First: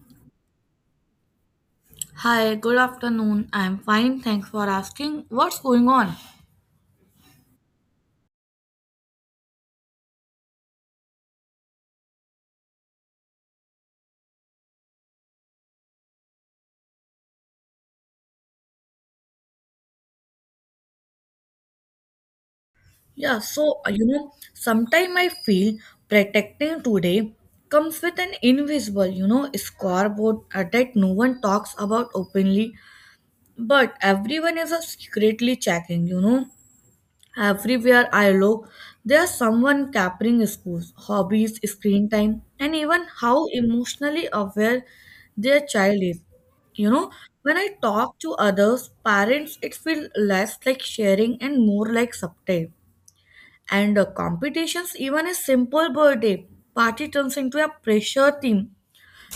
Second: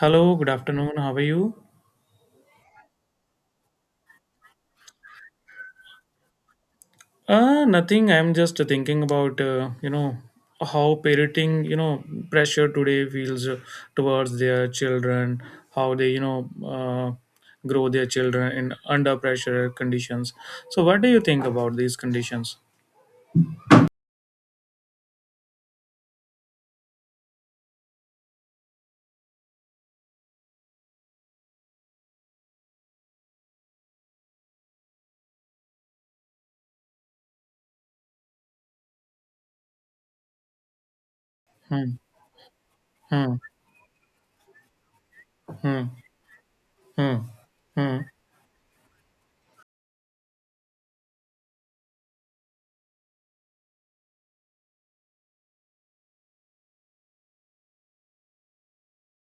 Hello, good afternoon. How are you? Hi, good afternoon. I'm fine, thanks for asking. What's going on? Nothing. I'm just thinking about how parenting pressure today feels towards their children, how they grow their children in under pressure conditions. So, what do you think about these conditions? Yeah, so you know, sometimes I feel protecting today comes with an invisible, you know, scoreboard that no one talks about openly, but everyone is secretly checking, you know. Everywhere I look, there's someone capturing schools, hobbies, Hmm. screen time, and even Hmm. how emotionally aware their Hmm. child is. You know, Hmm. when I Hmm. talk to others, parents, it feels less like sharing and more like subtle. And competitions, even a simple birthday party turns into a pressure theme.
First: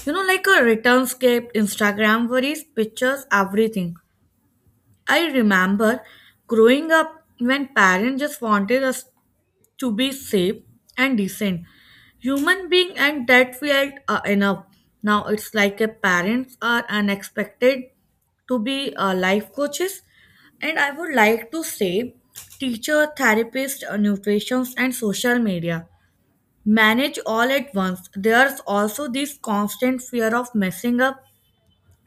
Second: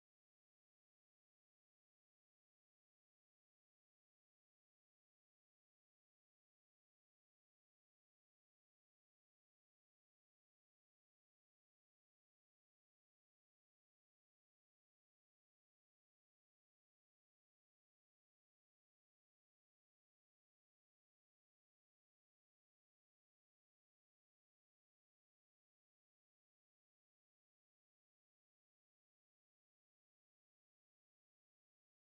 You know, like a return scape, Instagram worries, pictures, everything. I remember growing up when parents just wanted us to be safe and decent human being, and that felt enough. Now it's like a parents are unexpected to be life coaches, and I would like to say teacher, therapist, nutritionists and social media manage all at once. There's also this constant fear of messing up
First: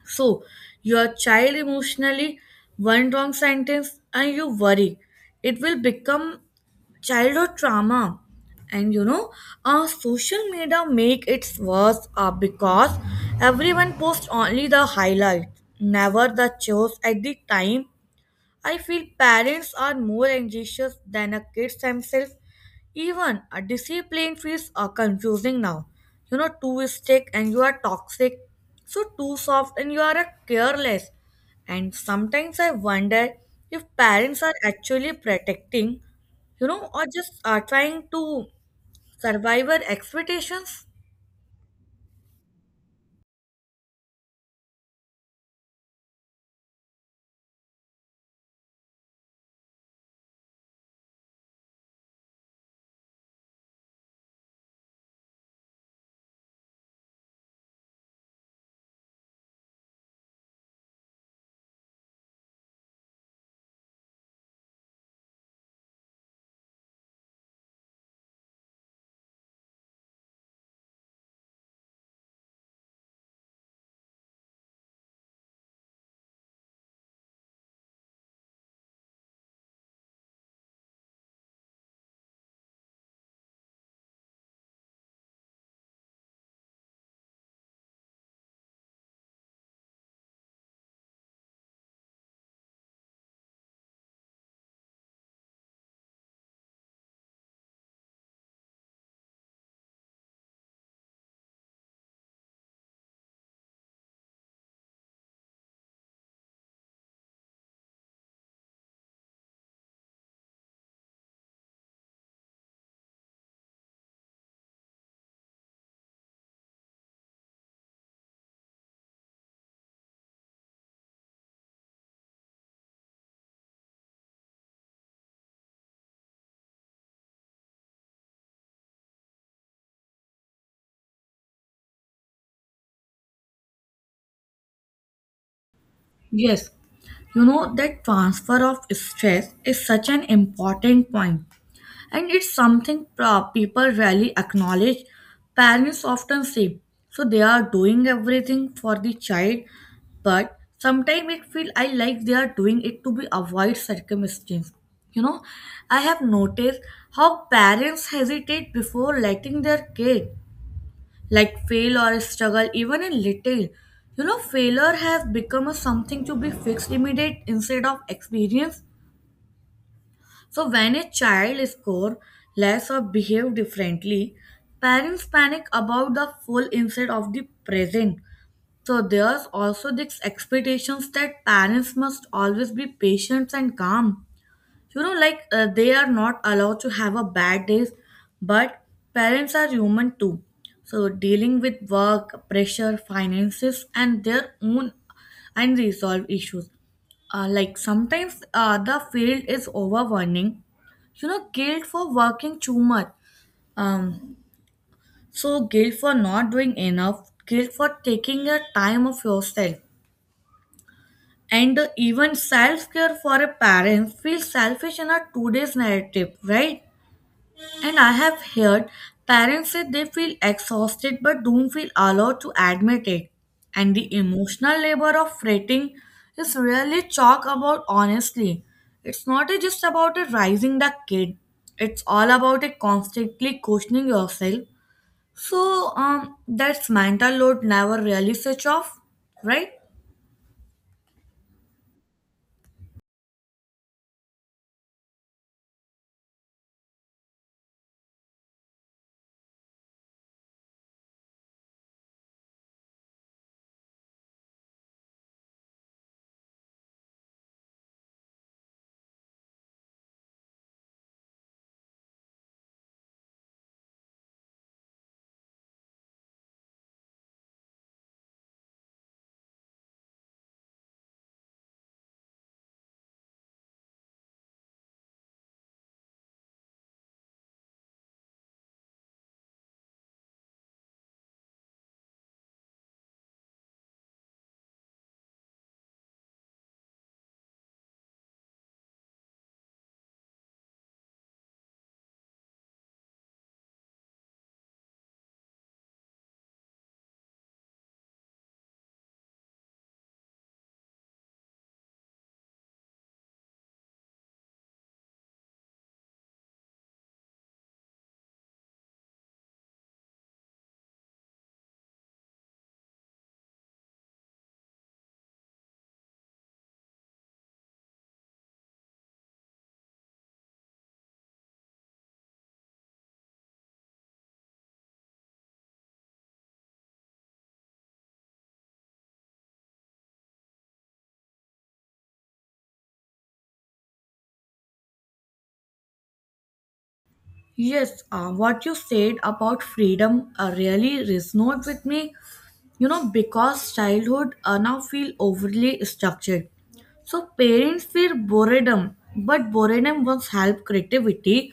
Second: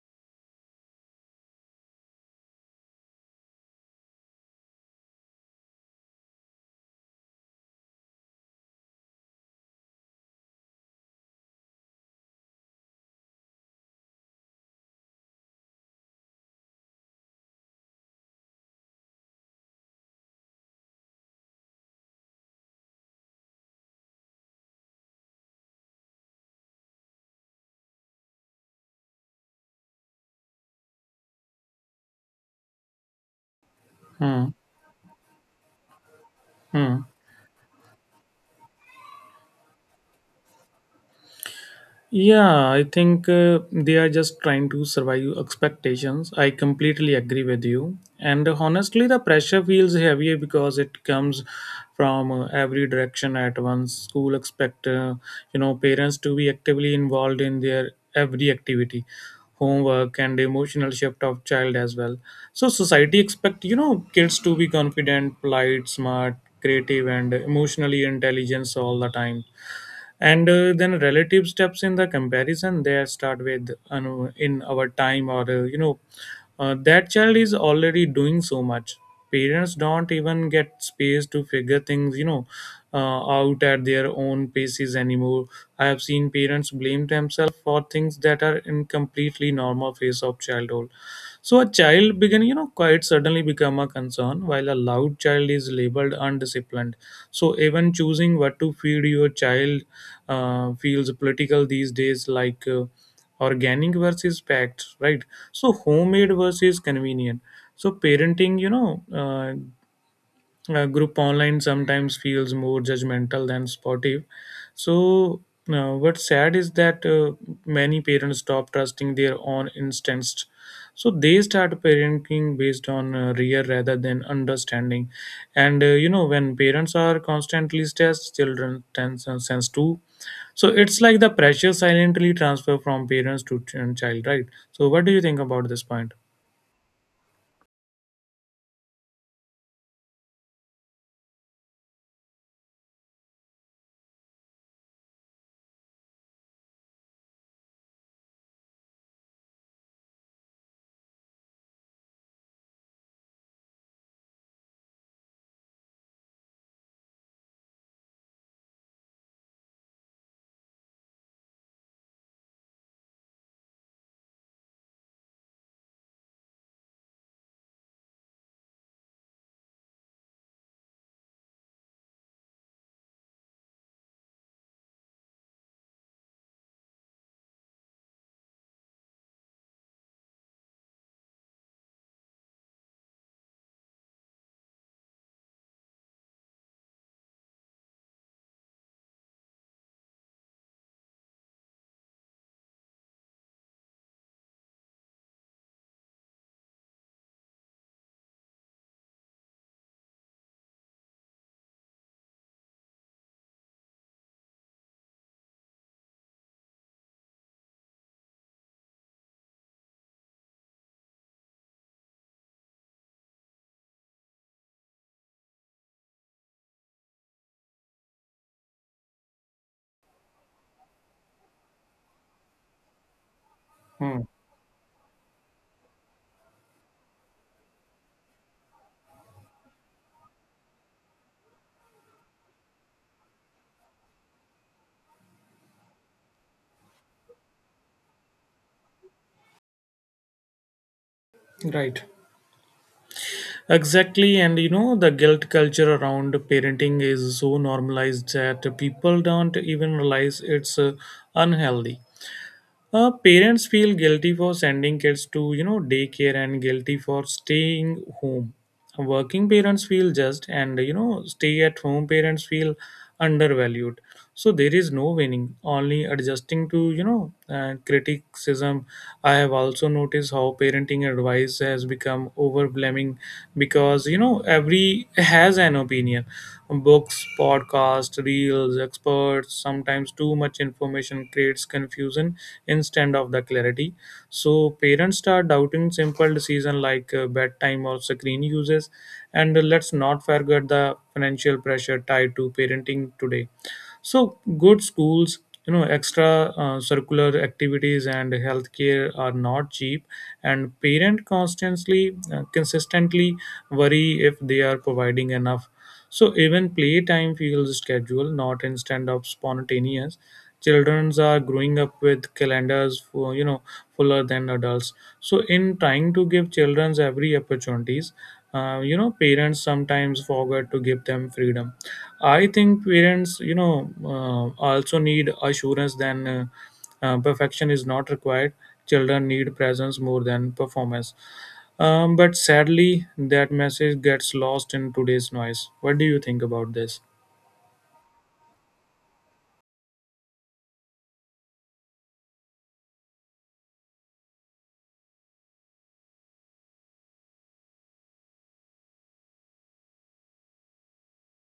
so, your child emotionally, one wrong sentence, and you worry. It will become childhood trauma. And you know, social media make it worse because everyone posts only the highlight, never the chores at the time. I feel parents are more anxious than the kids themselves. Even a discipline feels confusing now. You know, too strict and you are toxic. So too soft and you are a careless. And sometimes I wonder if parents Hmm. are actually protecting, you know, Hmm. or just are trying to survive our expectations. Yeah, I think they are just trying to survive expectations. I completely agree with you. And honestly, the pressure feels heavier because it comes from every direction at once. School expect parents to be actively involved in their every activity, homework, and emotional shift of child as well. So society expect kids to be confident, polite, smart, creative, and emotionally intelligent all the time, and then relative steps in the comparison there start with in our time, or that child is already doing so much. Parents don't even get space to figure things out at their own paces anymore. I have seen parents blame themselves for things that are in completely normal phase of childhood. So a child begin quite suddenly become a concern, while a loud child is labeled undisciplined. So even choosing what to feed your child feels political these days, like organic versus packed, right? So homemade versus convenient. So parenting, group online sometimes feels more judgmental than supportive. So, what's sad is that many parents stop trusting their own instincts. So, they start parenting based on rear rather than understanding. And when parents are constantly stressed, children tend to sense too. So, it's like the pressure silently transfer from parents to child, right? So, what do you think about this point? Yes, you know that transfer of stress is such an important point, and it's something people rarely acknowledge. Parents often say so they are doing everything for the child, but sometimes it feel I like they are doing it to be avoid circumstance, you know. I have noticed how parents hesitate before letting their kid like fail or struggle even in little. You know, failure has become a something to be fixed immediate instead of experience. So when a child scores less or behave differently, parents panic about the full instead of the present. So there's also this expectations that parents must always be patient and calm, you know, like they are not allowed to have a bad days. But parents are human too, so dealing with work pressure, finances, and their own unresolved issues, like sometimes the field is overwhelming. You know, guilt for working too much, um so guilt for not doing enough, guilt for taking a time of yourself. And even self-care for a parent feels selfish in a today's narrative, right? And I have heard parents say they feel exhausted but don't feel allowed to admit it. And the Hmm, emotional labor of fretting is rarely talked about honestly. It's not a- just about a raising the kid, it's all about a constantly questioning yourself. So, that's mental load never really switch off, right? right. Exactly, and the guilt culture around parenting is so normalized that people don't even realize it's unhealthy. Parents feel guilty for sending kids to daycare, and guilty for staying home. Working parents feel just, and stay at home parents feel undervalued. So there is no winning, only adjusting to criticism. I have also noticed how parenting advice has become overwhelming, because every has an opinion. Books, podcasts, reels, experts, sometimes too much information creates confusion instead of the clarity. So parents start doubting simple decision like bedtime or screen uses. And let's not forget the financial pressure tied to parenting today. So good schools, extra circular activities and healthcare are not cheap, and parent consistently worry if they are providing enough. So even playtime feels scheduled, not instead of spontaneous. Childrens are growing up with calendars for fuller than adults. So in trying to give childrens every opportunities, parents sometimes forget to give them freedom. I think parents also need assurance than perfection is not required. Children need presence more than performance. But sadly that message gets lost in today's noise. What do you think about this? Yes, what you said about freedom really resonates with me, you know, because childhood now feel overly structured. So parents fear boredom, but boredom once help creativity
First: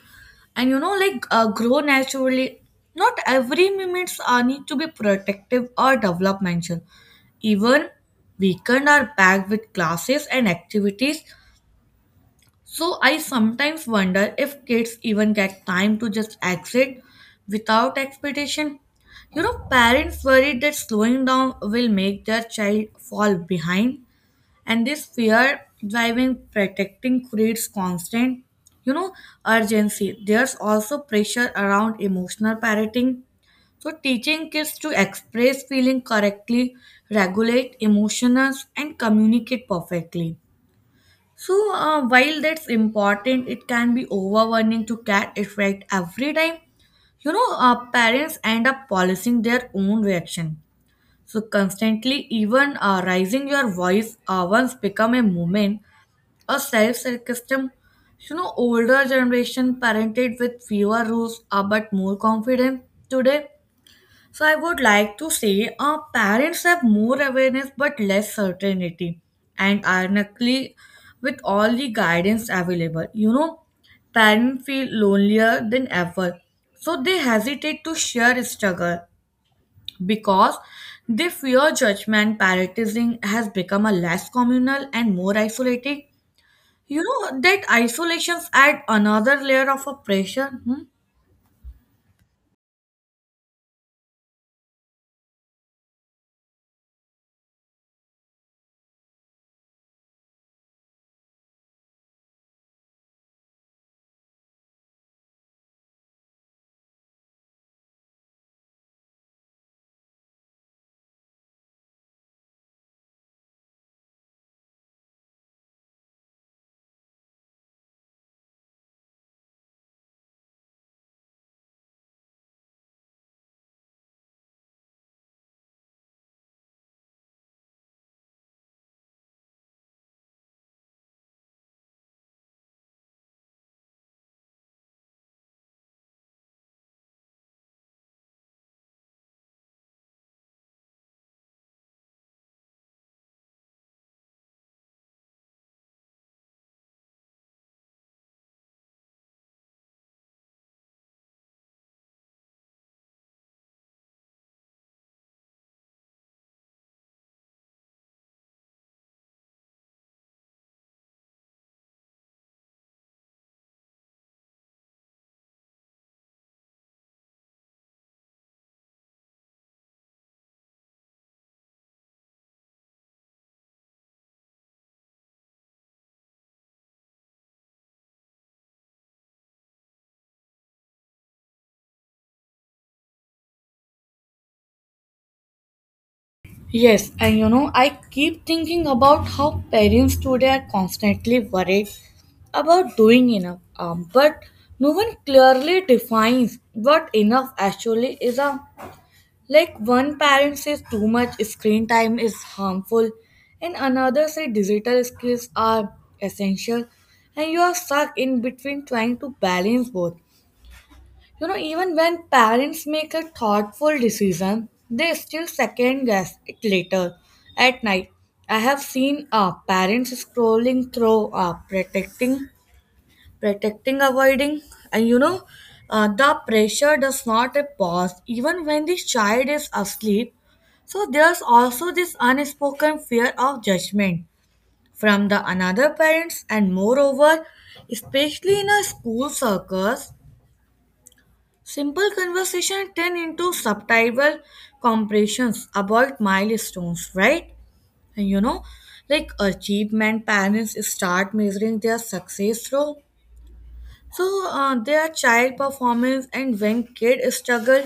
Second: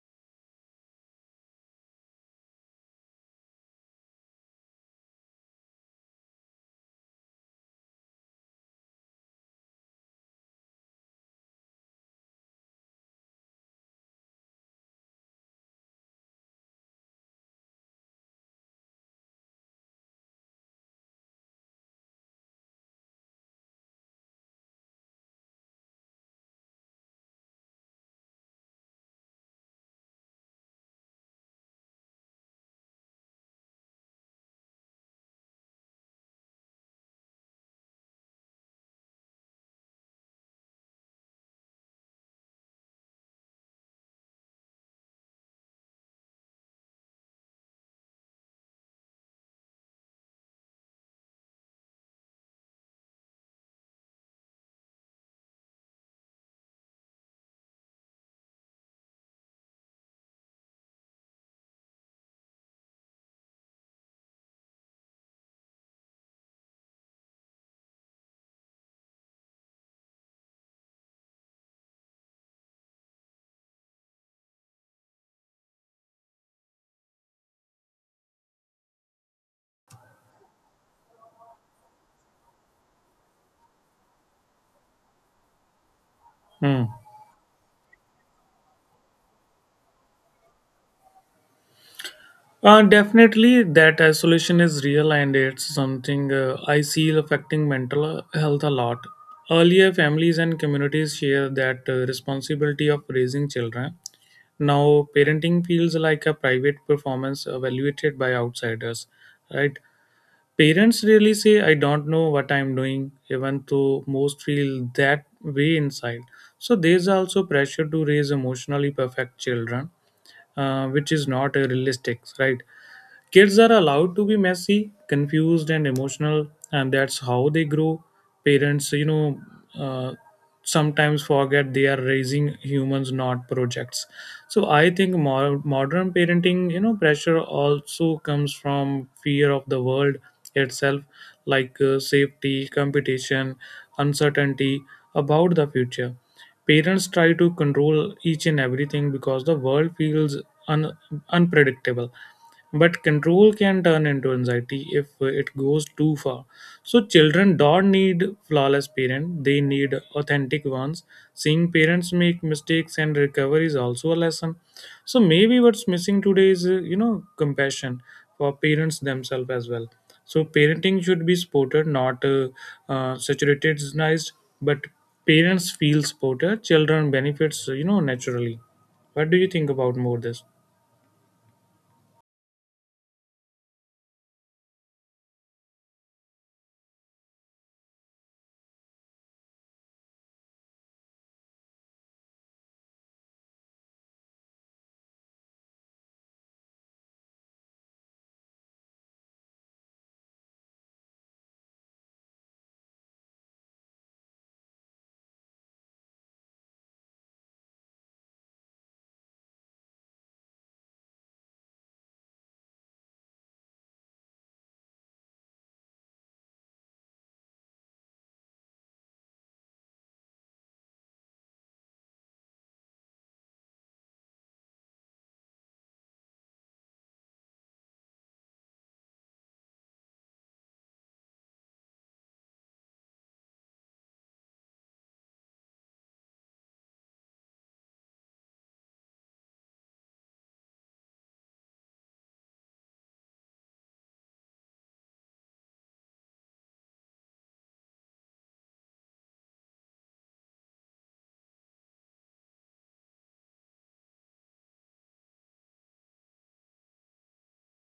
and you know like grow naturally. Not every moments are need to be protective or developmental. Even weekend are packed with classes and activities, so I sometimes wonder if kids even get time to just exit without expectation. You know, parents worried that slowing down will make their child fall behind, and this fear driving protecting creates constant, you know, urgency. There's also pressure around emotional parenting. So teaching kids to express feeling correctly, regulate emotions, and communicate perfectly. So, while that's important, it can be overwhelming to cat effect every time. You know, parents end up policing their own reaction. So, constantly, even raising your voice once become a movement, a self-sarcasm. You know, older generation parented with fewer rules but more confident today. So I would like to say our parents have more awareness but less certainty. And ironically, with all the guidance available, you know, parents feel lonelier than ever. So they hesitate to share struggle because they fear judgment. Parenting has become a less communal and more isolating. Hmm. You know that isolations add another layer of oppression. Definitely, that isolation is real, and it's something I see affecting mental health a lot. Earlier, families and communities share that responsibility of raising children. Now, parenting feels like a private performance evaluated by outsiders, right? Parents really say, I don't know what I'm doing, even though most feel that way inside. So, there's also pressure to raise emotionally perfect children, which is not realistic, right? Kids are allowed to be messy, confused, and emotional, and that's how they grow. Parents, uh, sometimes forget they are raising humans, not projects. So I think modern parenting, pressure also comes from fear of the world itself, like safety, competition, uncertainty about the future. Parents try to control each and everything, because the world feels un- unpredictable. But control can turn into anxiety if it goes too far. So children don't need flawless parents; they need authentic ones. Seeing parents make mistakes and recover is also a lesson. So maybe what's missing today is compassion for parents themselves as well. So parenting should be supported, not saturatedized. But parents feel supported, children benefits naturally. What do you think about more this? Yes, and you know, I keep thinking about how parents today are constantly worried about doing enough, but no one clearly defines what enough actually is. A, like one parent says too much screen time is harmful, and another says digital skills are essential, and you are stuck in between trying to balance both. You know, even when parents make a thoughtful decision, they still second guess it later at night. I have seen parents scrolling through, protecting, avoiding, and you know, the pressure does not a pause even when the child is asleep. So there's also this unspoken fear of judgment from the another parents and moreover, especially in a school circles, simple conversation turn into subtitle compressions about milestones, right? And you know, like achievement, parents start measuring their success through so their child performance, and when kids struggle,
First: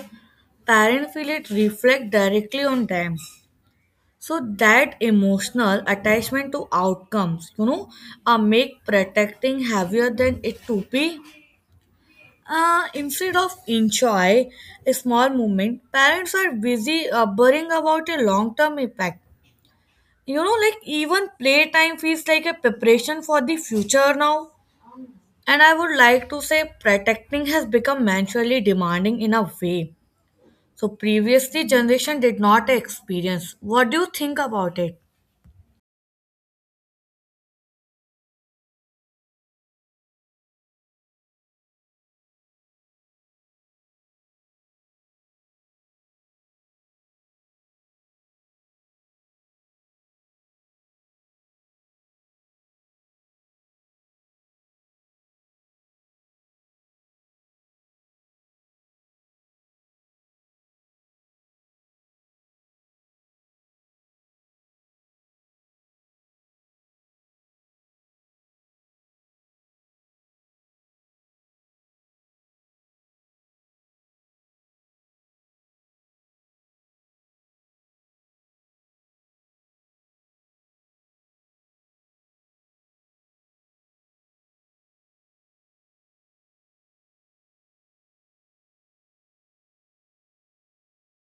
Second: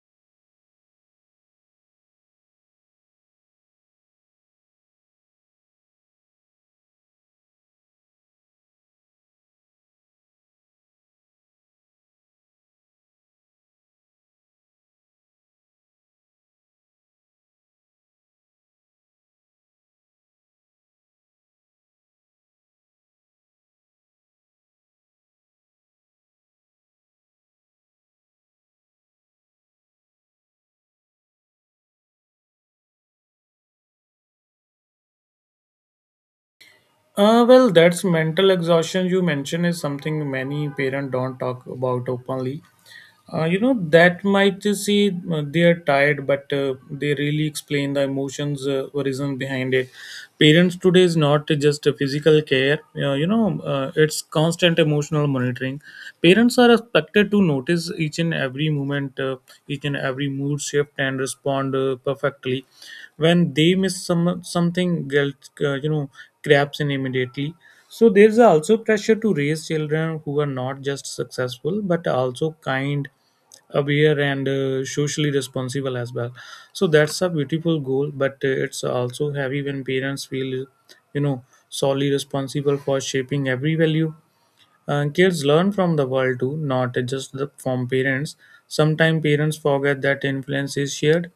parents feel it reflect directly on them. So that emotional attachment to outcomes, you know, make protecting heavier than it to be. Instead of enjoy a small moment, parents are busy worrying about a long term impact. You know, like even playtime feels like a preparation for the future now. And I would like to say protecting has become mentally demanding in a way. So previously generation did not experience. What do you think about it? Well, that's mental exhaustion you mentioned is something many parents don't talk about openly. That might see they are tired, but they really explain the emotions, reason behind it. Parents today is not just a physical care. It's constant emotional monitoring. Parents are expected to notice each and every moment, each and every mood shift and respond perfectly. When they miss something, guilt craps in immediately. So there's also pressure to raise children who are not just successful, but also kind, aware, and socially responsible as well. So that's a beautiful goal, but it's also heavy when parents feel solely responsible for shaping every value. Kids learn from the world too, not just from parents. Sometimes parents forget that influence is shared.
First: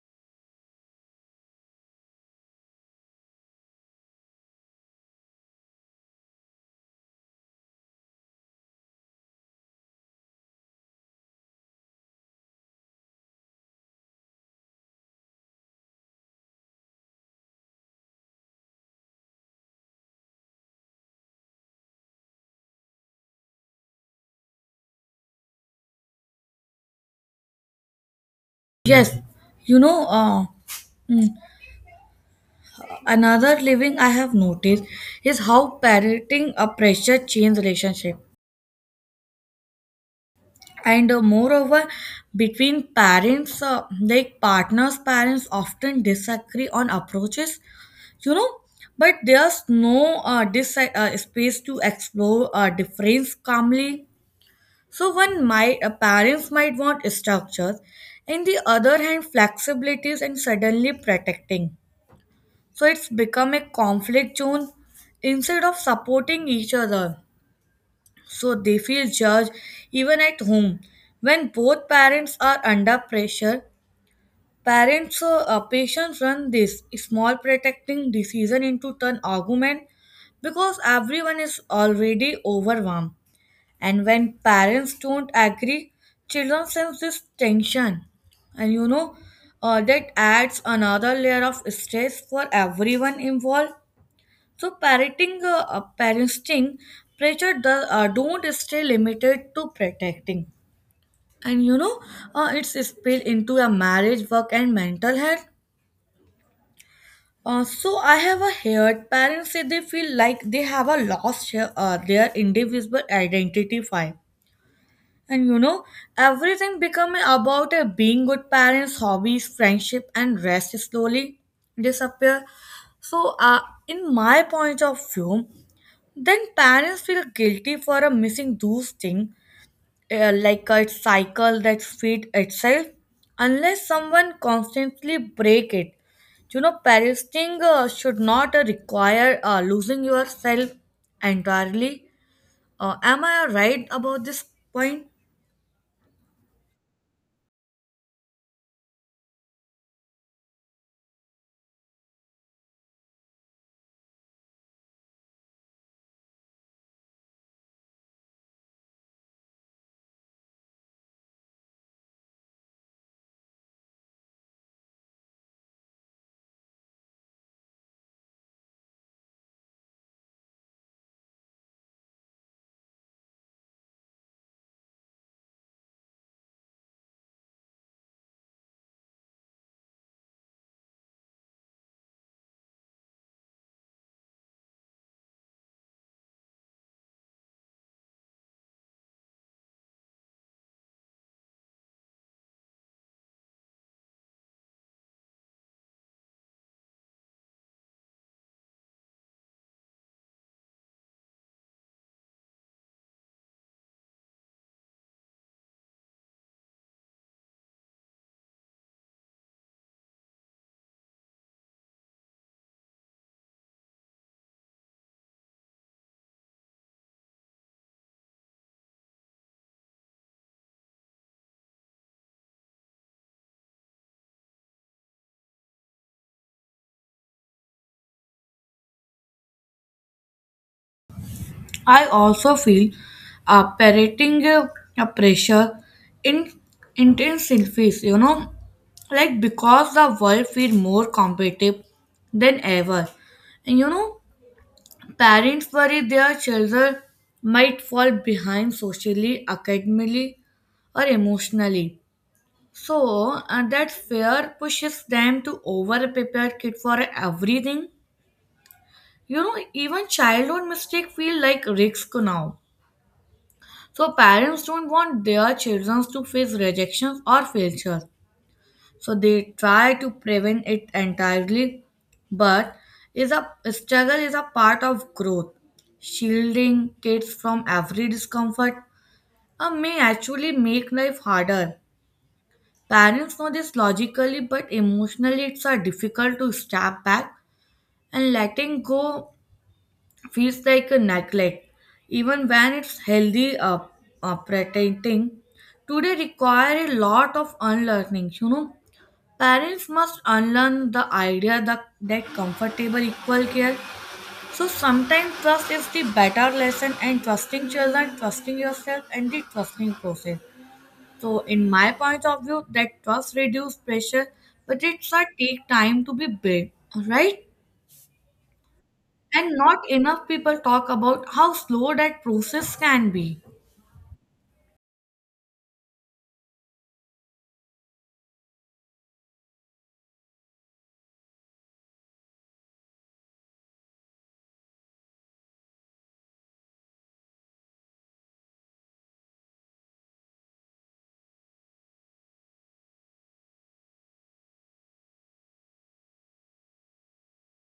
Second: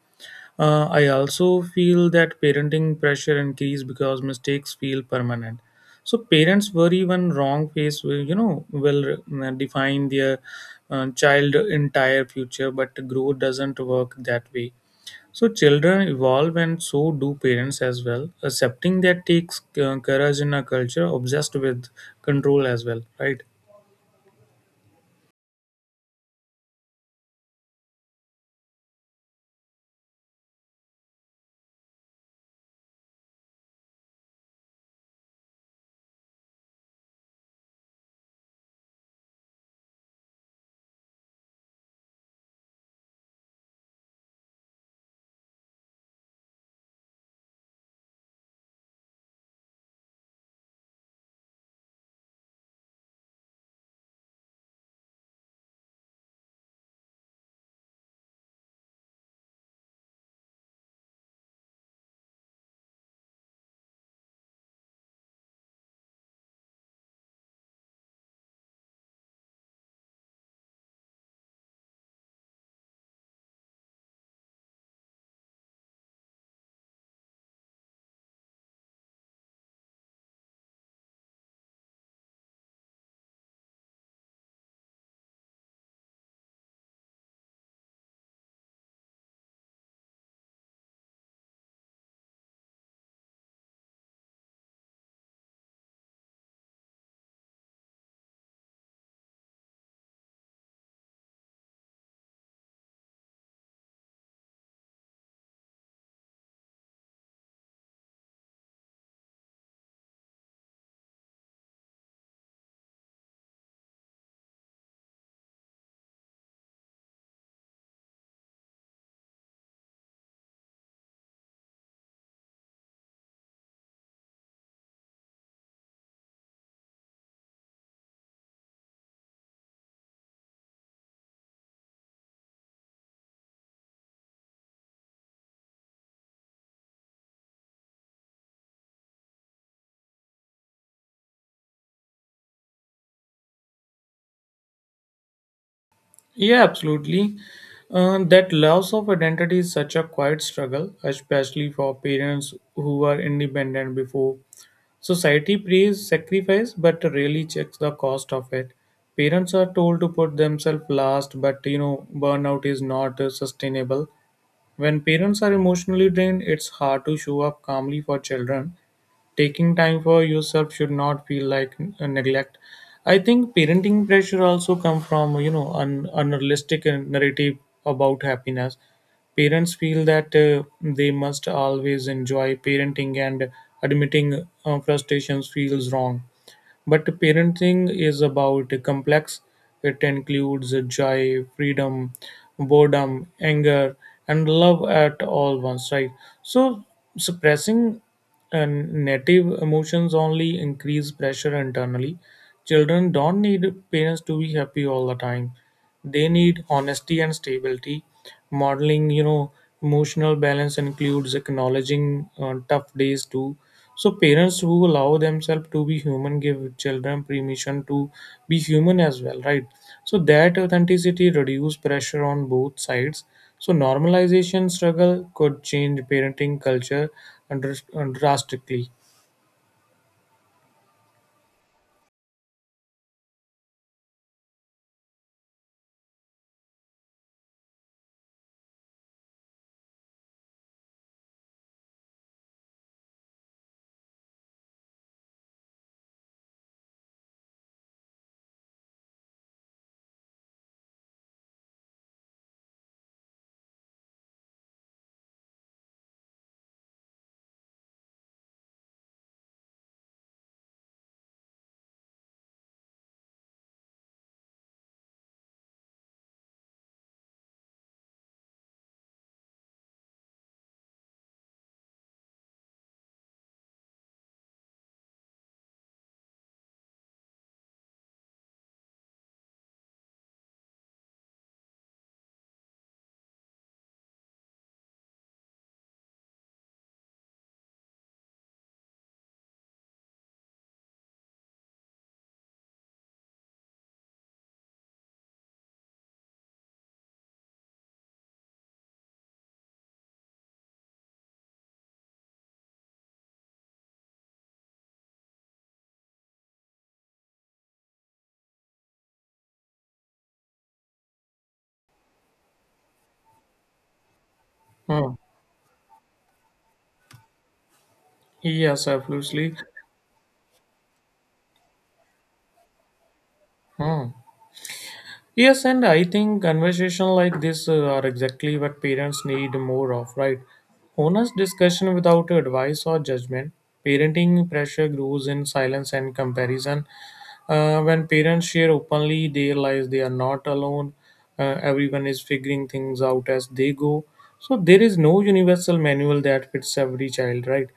I also feel that parenting pressure increase because mistakes feel permanent. So parents worry when wrong face will, define their child entire future, but growth doesn't work that way. So children evolve, and so do parents as well. Accepting that takes courage in a culture obsessed with control as well, right? Yes, you know, another living I have noticed is how parenting a pressure change relationship, and moreover between parents like partners. Parents often disagree on approaches, you know, but there's no space to explore difference calmly. So one might parents might want structures, and the other hand flexibilities, and suddenly protecting, so it's become a conflict zone instead of supporting each other, so they feel judged even at home. When both parents are under pressure, parents' patients run this small protecting decision into an argument because everyone is already overwhelmed. And when parents don't agree, children sense this tension. And you know, that adds another layer of stress for everyone involved. So parenting pressure don't stay limited to protecting. And you know, it's spilled into a marriage, work, and mental health. So I have a heard parents say they feel like they have a lost their individual identity file. And you know, everything become about a being good parents, hobbies, friendship, and rest slowly disappear. So, in my point of view, then parents feel guilty for missing those things, like a cycle that feeds itself, unless someone constantly break it. You know, parenting should not require losing yourself entirely. Am I right about this point? Yeah, absolutely. That loss of identity is such a quiet struggle, especially for parents who were independent before. Society praises sacrifice, but rarely checks the cost of it. Parents are told to put themselves last, but burnout is not sustainable. When parents are emotionally drained, it's hard to show up calmly for children. Taking time for yourself should not feel like a neglect. I think parenting pressure also come from an unrealistic narrative about happiness. Parents feel that they must always enjoy parenting, and admitting frustrations feels wrong. But parenting is about a complex. It includes joy, freedom, boredom, anger, and love at all once, right? So suppressing and native emotions only increase pressure internally. Children don't need parents to be happy all the time. They need honesty and stability. Modeling, emotional balance includes acknowledging tough days too. So parents who allow themselves to be human give children permission to be human as well, right? So that authenticity reduce pressure on both sides. So normalization struggle could change parenting culture under, drastically. I also feel parenting pressure in intense intensifies, you know, like because the world feel more competitive than ever. And you know, parents worry their children might fall behind socially, academically, or emotionally. So that fear pushes them to over prepare kid for everything. You know, even childhood mistake feel like risk now. So parents don't want their children to face rejections or failures. So they try to prevent it entirely, but is a struggle is a part of growth. Shielding kids from every discomfort may actually make life harder. Parents know this logically, but emotionally it's a difficult to step back, and letting go feels like a neglect, even when it's healthy pretending. Today require a lot of unlearning. You know, parents must unlearn the idea that comfortable equal care. So sometimes trust is the better lesson, and trusting children, trusting yourself, and the trusting process. So, in my point of view, that trust reduce pressure, but it's Hmm. a take time to be built. Right? Yes, absolutely. And not enough people talk about how slow that process can be. Hmm. Yes, and I think conversation like this are exactly what parents need more of, right? Honest discussion without advice or judgment. Parenting pressure grows in silence and comparison. When parents share openly, they realize they are not alone. Everyone is figuring things out as they go. So there is no universal manual that fits every child, right?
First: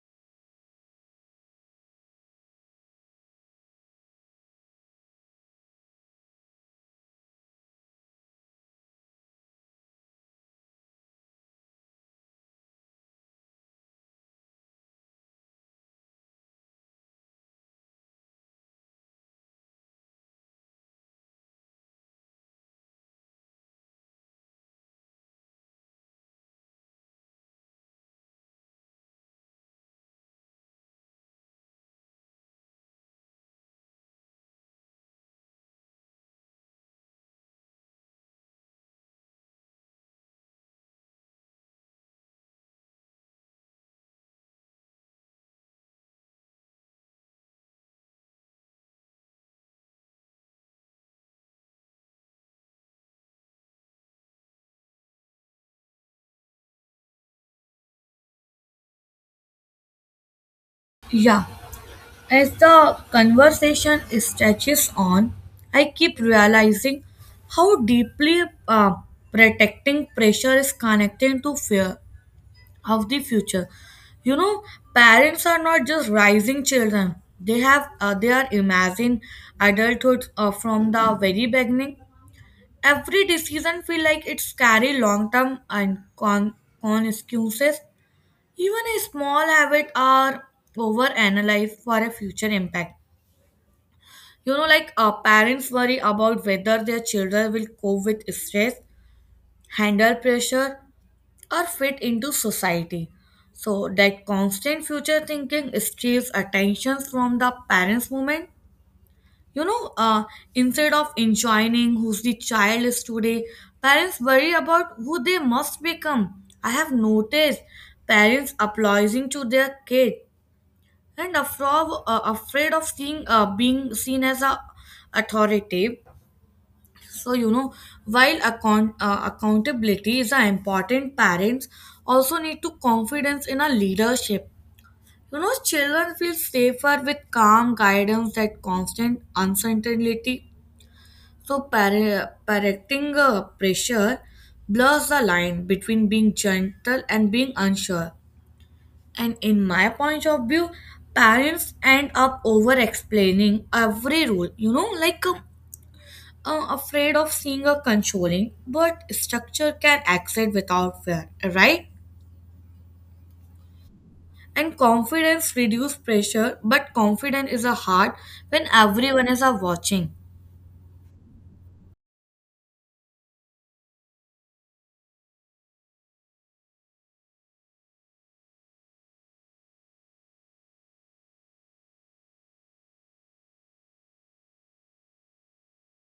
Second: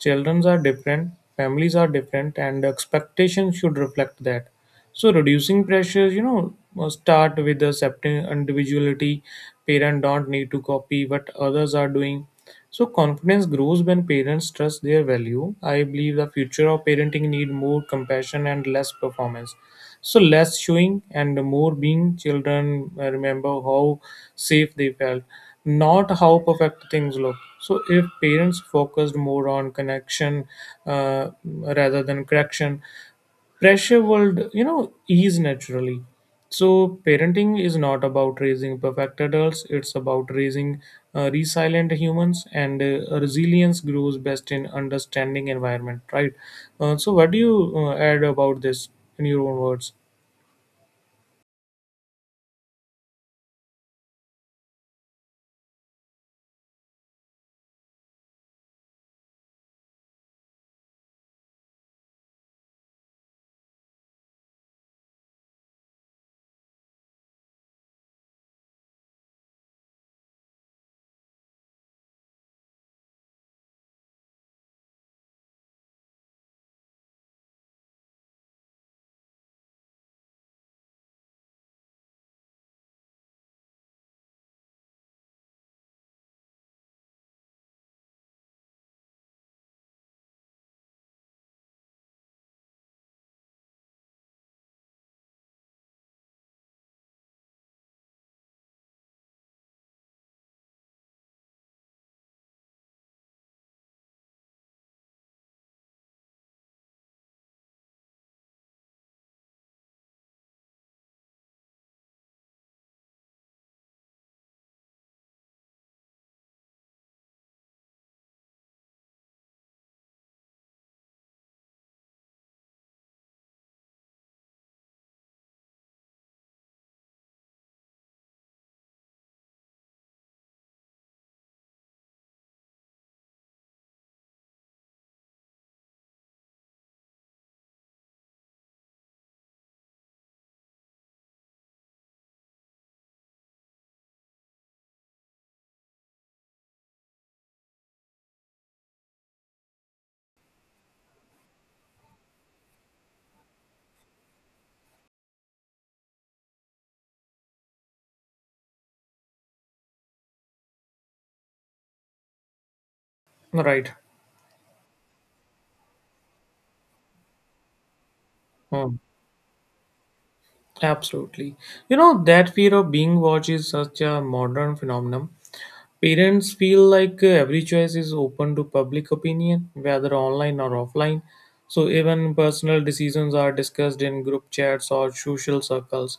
Children are different, families are different, and expectations should reflect that. So reducing pressures, must start with accepting individuality. Parents don't need to copy what others are doing. So confidence grows when parents trust their value. I believe the future of parenting need more compassion and less performance. So less showing and more being. Children remember how safe they felt, not how perfect things look. So if parents focused more on connection rather than correction, pressure would ease naturally. So parenting is not about raising perfect adults; it's about raising resilient humans, and resilience grows best in understanding environment, right? So what do you add about this in your own words? Yeah, as the conversation stretches on, I keep realizing how deeply protecting pressure is connected to fear of the future. You know, parents are not just raising children; they are imagining adulthood from the very beginning. Every decision feel like it's carry long term and consequences. Even a small habit are overanalyzed for a future impact. You know, like parents worry about whether their children will cope with stress, handle pressure, or fit into society. So that constant future thinking steals attention from the parents' moment. You know, instead of enjoying who's the child is today, parents worry about who they must become. I have noticed parents applauding to their kid and afraid of seeing being seen as a authoritative, so while accountability is an important, parents also need to confidence in a leadership. You know, children feel safer with calm guidance that constant uncertainty. So parenting pressure blurs the line between being gentle and being unsure, and in my point of view, parents end up over explaining every rule, afraid of seeing a controlling, but structure can exist without fear, right? Right. And confidence reduce pressure, but confidence is a hard when Um, everyone is watching. Absolutely. That fear of being watched is such a modern phenomenon. Parents feel like every choice is open to public opinion, whether online or offline. So, even personal decisions are discussed in group chats or social circles.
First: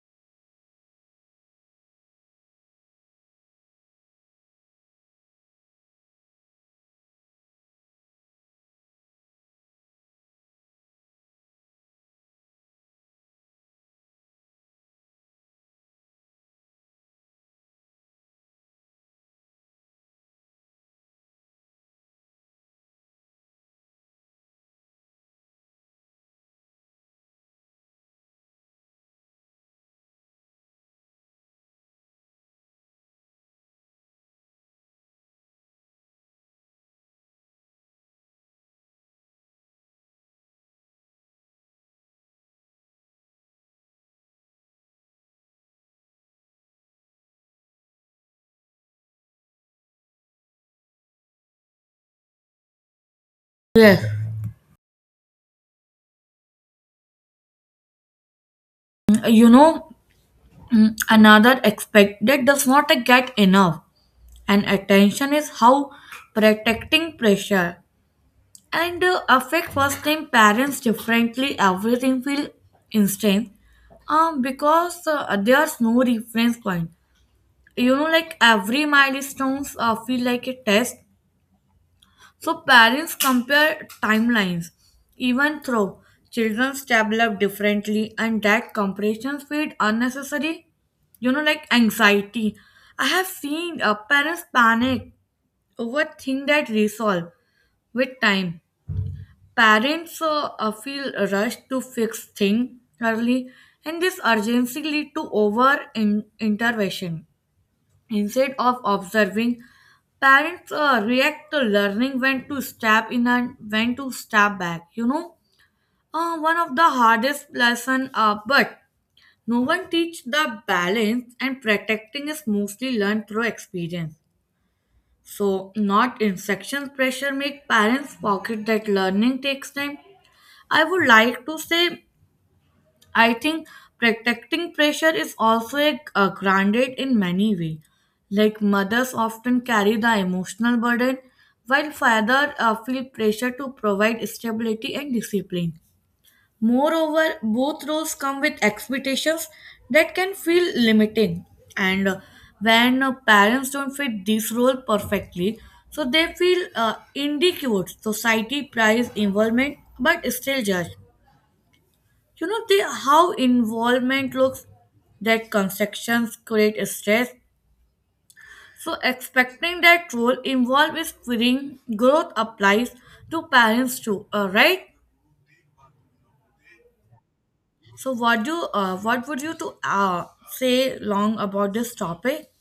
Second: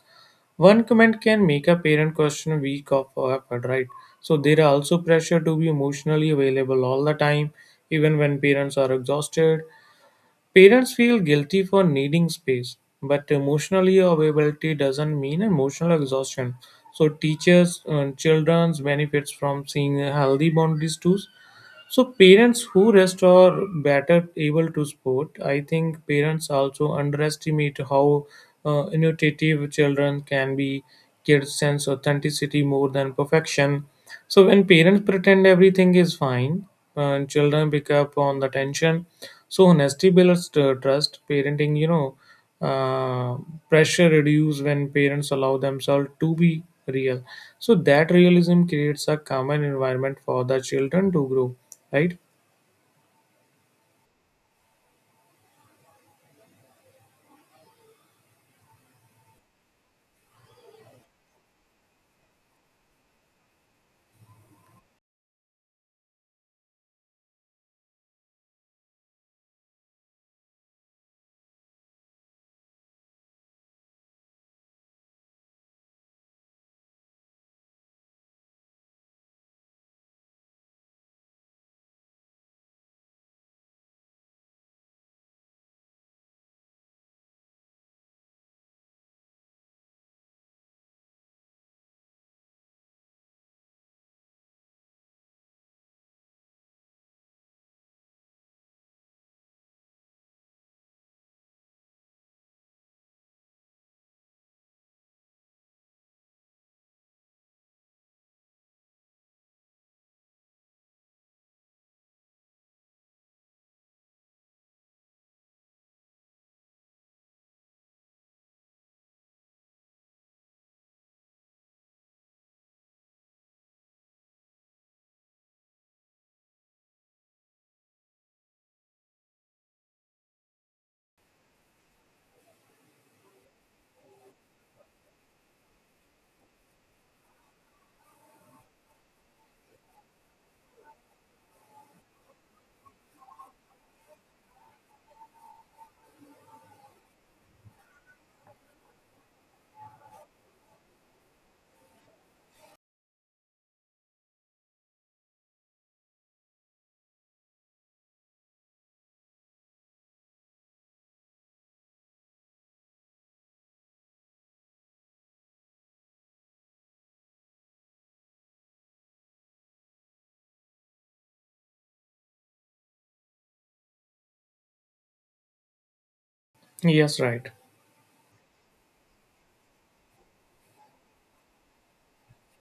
One comment can make a parent question a week of effort, right? So, there are also pressure to be emotionally available all the time, even when parents are exhausted. Parents feel guilty for needing space, but emotionally availability doesn't mean emotional exhaustion. So teachers and children's benefits from seeing healthy boundaries too. So parents who rest are better able to support. I think parents also underestimate how innovative children can be. Kids sense authenticity more than perfection. So when parents pretend everything is fine, and children pick up on the tension, so honesty builds trust. Parenting, uh, pressure reduce when parents allow themselves to be real. So that realism creates a common environment for the children to grow, right? Yes, you know, another aspect that does not get enough and attention is how protecting pressure. And affect first time parents differently, everything feel instant, because there's no reference point. You know, like every milestones feel like a test, so parents compare timelines, even though children develop differently, and that comparison feed unnecessary, you know, like anxiety. I have seen parents panic over things that resolve with time. Parents feel rushed to fix things early, and this urgency lead to intervention. Instead of observing, parents react to learning when to step in and when to step back. One of the hardest lesson, but no one teach the balance, and protecting is mostly learned through experience. So, not instruction pressure make parents forget that learning takes time. I would like to say, I think protecting pressure is also a grounded in many ways. Like mothers often carry the emotional burden, while fathers feel pressure to provide stability and discipline. Moreover, both roles come with expectations that can feel limiting, and when parents don't fit this role perfectly, so they feel inadequate. Society prizes involvement but still judge. You know the how involvement looks, that constructions create stress. So expecting that role involved is feeding growth applies to parents too, right? Yes, right. So what would you to say long about this topic?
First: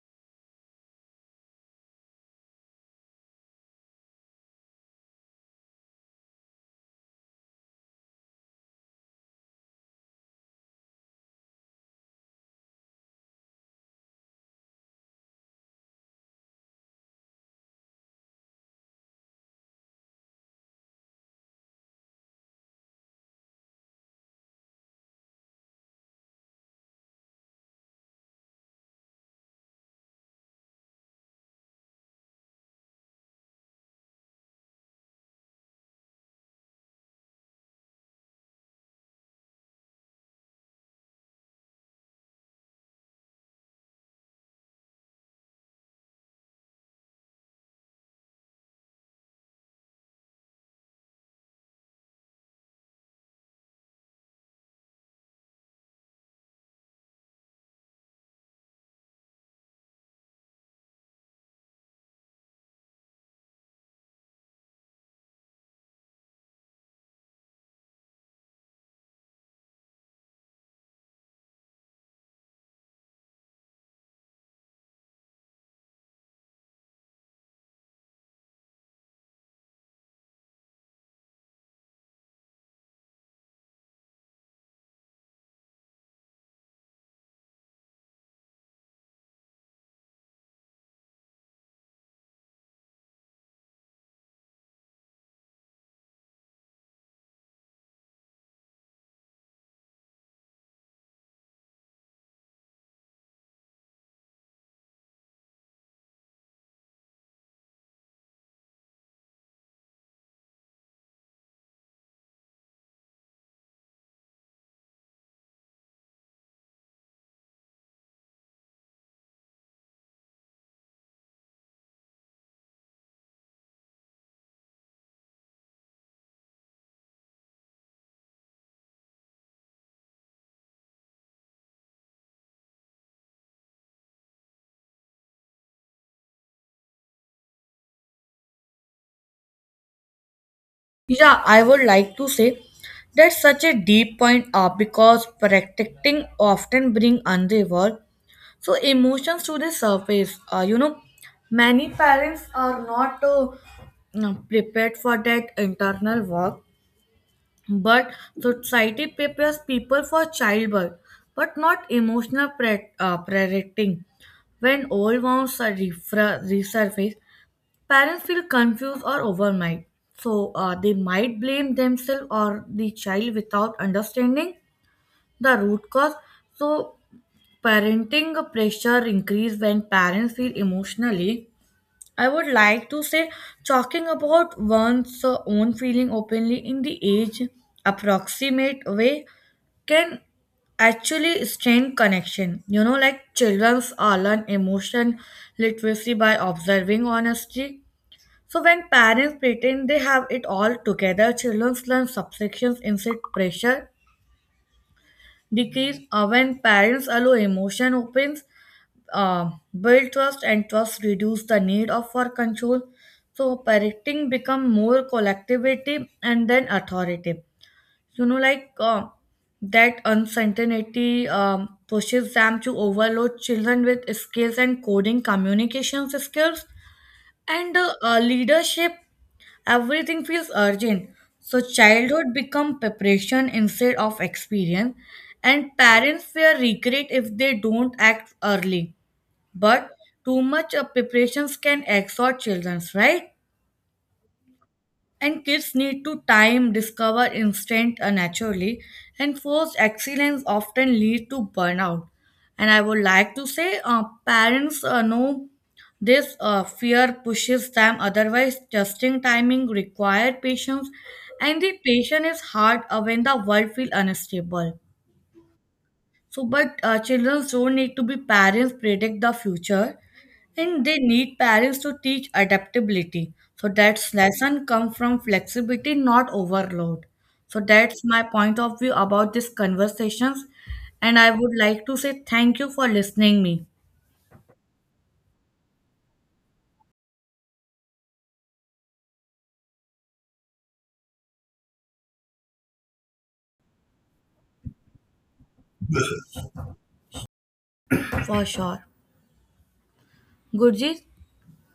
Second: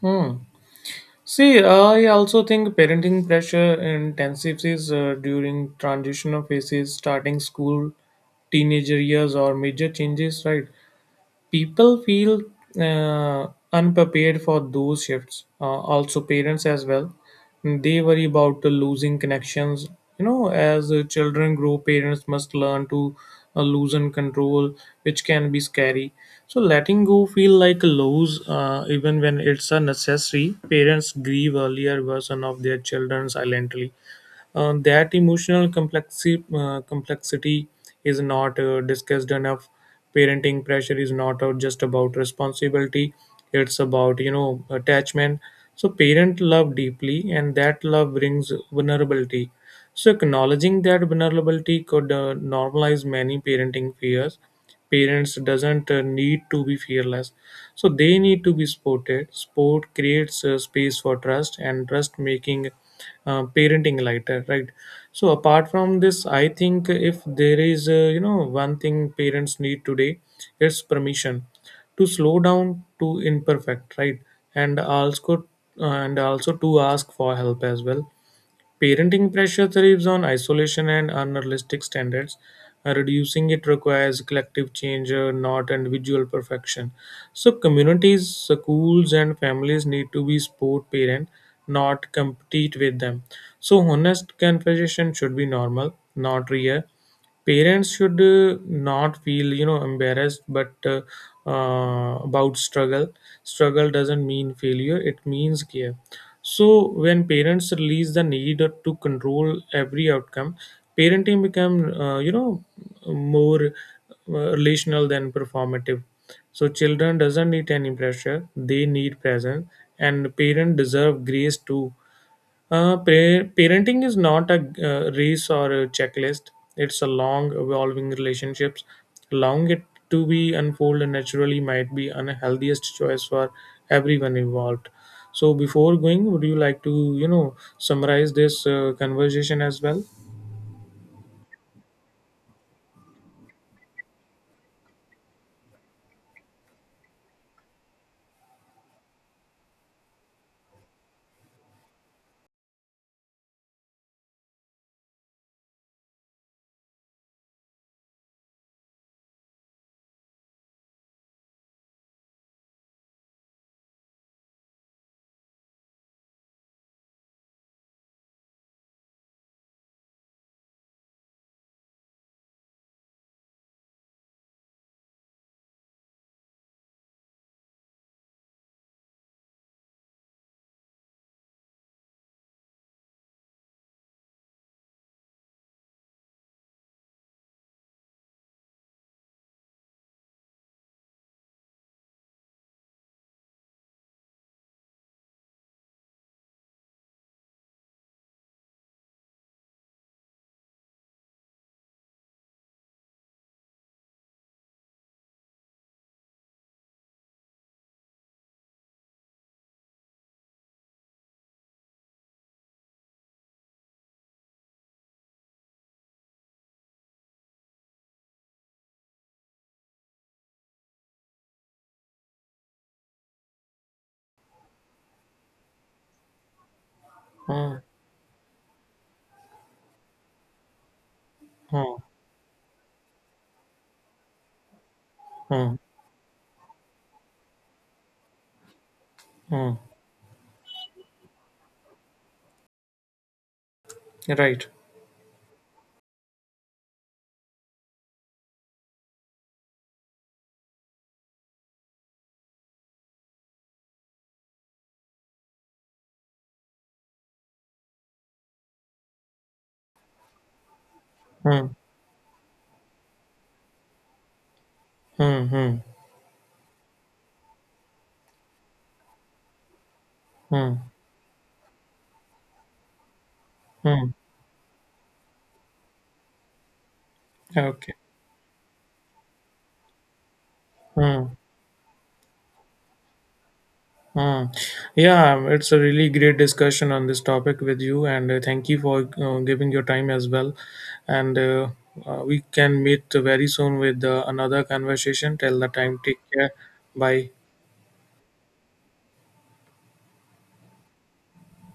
Hmm. See, I also think parenting pressure intensifies during transitional phases, starting school, teenager years, or major changes, right? People feel uh, unprepared for those shifts, also parents as well. They worry about losing connections as children grow. Parents must learn to loosen control, which can be scary. So letting go feel like a loss, even when it's a necessary. Parents grieve earlier version of their children silently. That emotional complexity is not discussed enough. Parenting pressure is not just about responsibility; it's about attachment. So parent love deeply, and that love brings vulnerability. So acknowledging that vulnerability could normalize many parenting fears. Parents doesn't need to be fearless, so they need to be supported. Sport creates a space for trust, and trust making parenting lighter, right? So apart from this, I think if there is one thing parents need today, it's permission to slow down, to imperfect, right? And also, to ask for help as well. Parenting pressure thrives on isolation and unrealistic standards. Reducing it requires collective change, not individual perfection. So, communities, schools, and families need to be support parent, not compete with them. So, honest conversation should be normal, not rare. Parents should not feel embarrassed, but about struggle. Struggle doesn't mean failure; it means care. So when parents release the need to control every outcome, parenting become more relational than performative. So children doesn't need any pressure; they need presence, and parents deserve grace too. Parenting is not a race or a checklist. It's a long, evolving relationships. Allowing it to be unfold naturally might be unhealthiest choice for everyone involved. So, before going, would you like to, summarize this conversation as well? Yeah, I would like to say that's such a deep point because protecting often bring unresolved so emotions to the surface, you know, many parents are not prepared for that internal work. But society prepares people for childbirth but not emotional parenting. When old wounds are resurface, parents feel confused or overwhelmed. So they might blame themselves or the child without understanding the root cause. So parenting pressure increase when parents feel emotionally. I would like to say, talking about one's own feeling openly in the age approximate way can actually strain connection. You know, like childrens are learn emotion literacy by observing honesty. So when parents pretend they have it all together, children learn subsections instead pressure decrease, or when parents allow emotion opens, uh, build trust, and trust reduce the need of for control. So parenting become more collectivity and then authoritative. you know like uh, that uncertainty pushes them to overload children with skills and coding communication skills Hmm. and leadership. Everything feels urgent, so Hmm. childhood become preparation instead of experience, and Hmm. parents fear regret if they don't act early. Hmm. But too much of preparations can exhaust children, right? Right. And kids need to time, discover instinct naturally, and forced excellence often lead to burnout. And I would like to say, parents know this fear pushes them. Otherwise, adjusting timing require patience, and Hmm. the patience is hard when the world feels unstable. Hmm. Hmm. So, but children don't need to be parents predict the future, Hmm. and they need parents to teach adaptability. So Hmm. that's lesson come from flexibility, not overload. So Okay. that's my point of view about these conversations, and Hmm. I would like to say thank you for listening me Hmm. Yeah, it's a really great discussion on this topic with you, and thank you for giving your time as well. And we can meet very soon with another conversation. Till the time, take care. Bye. for sure. Gurjit.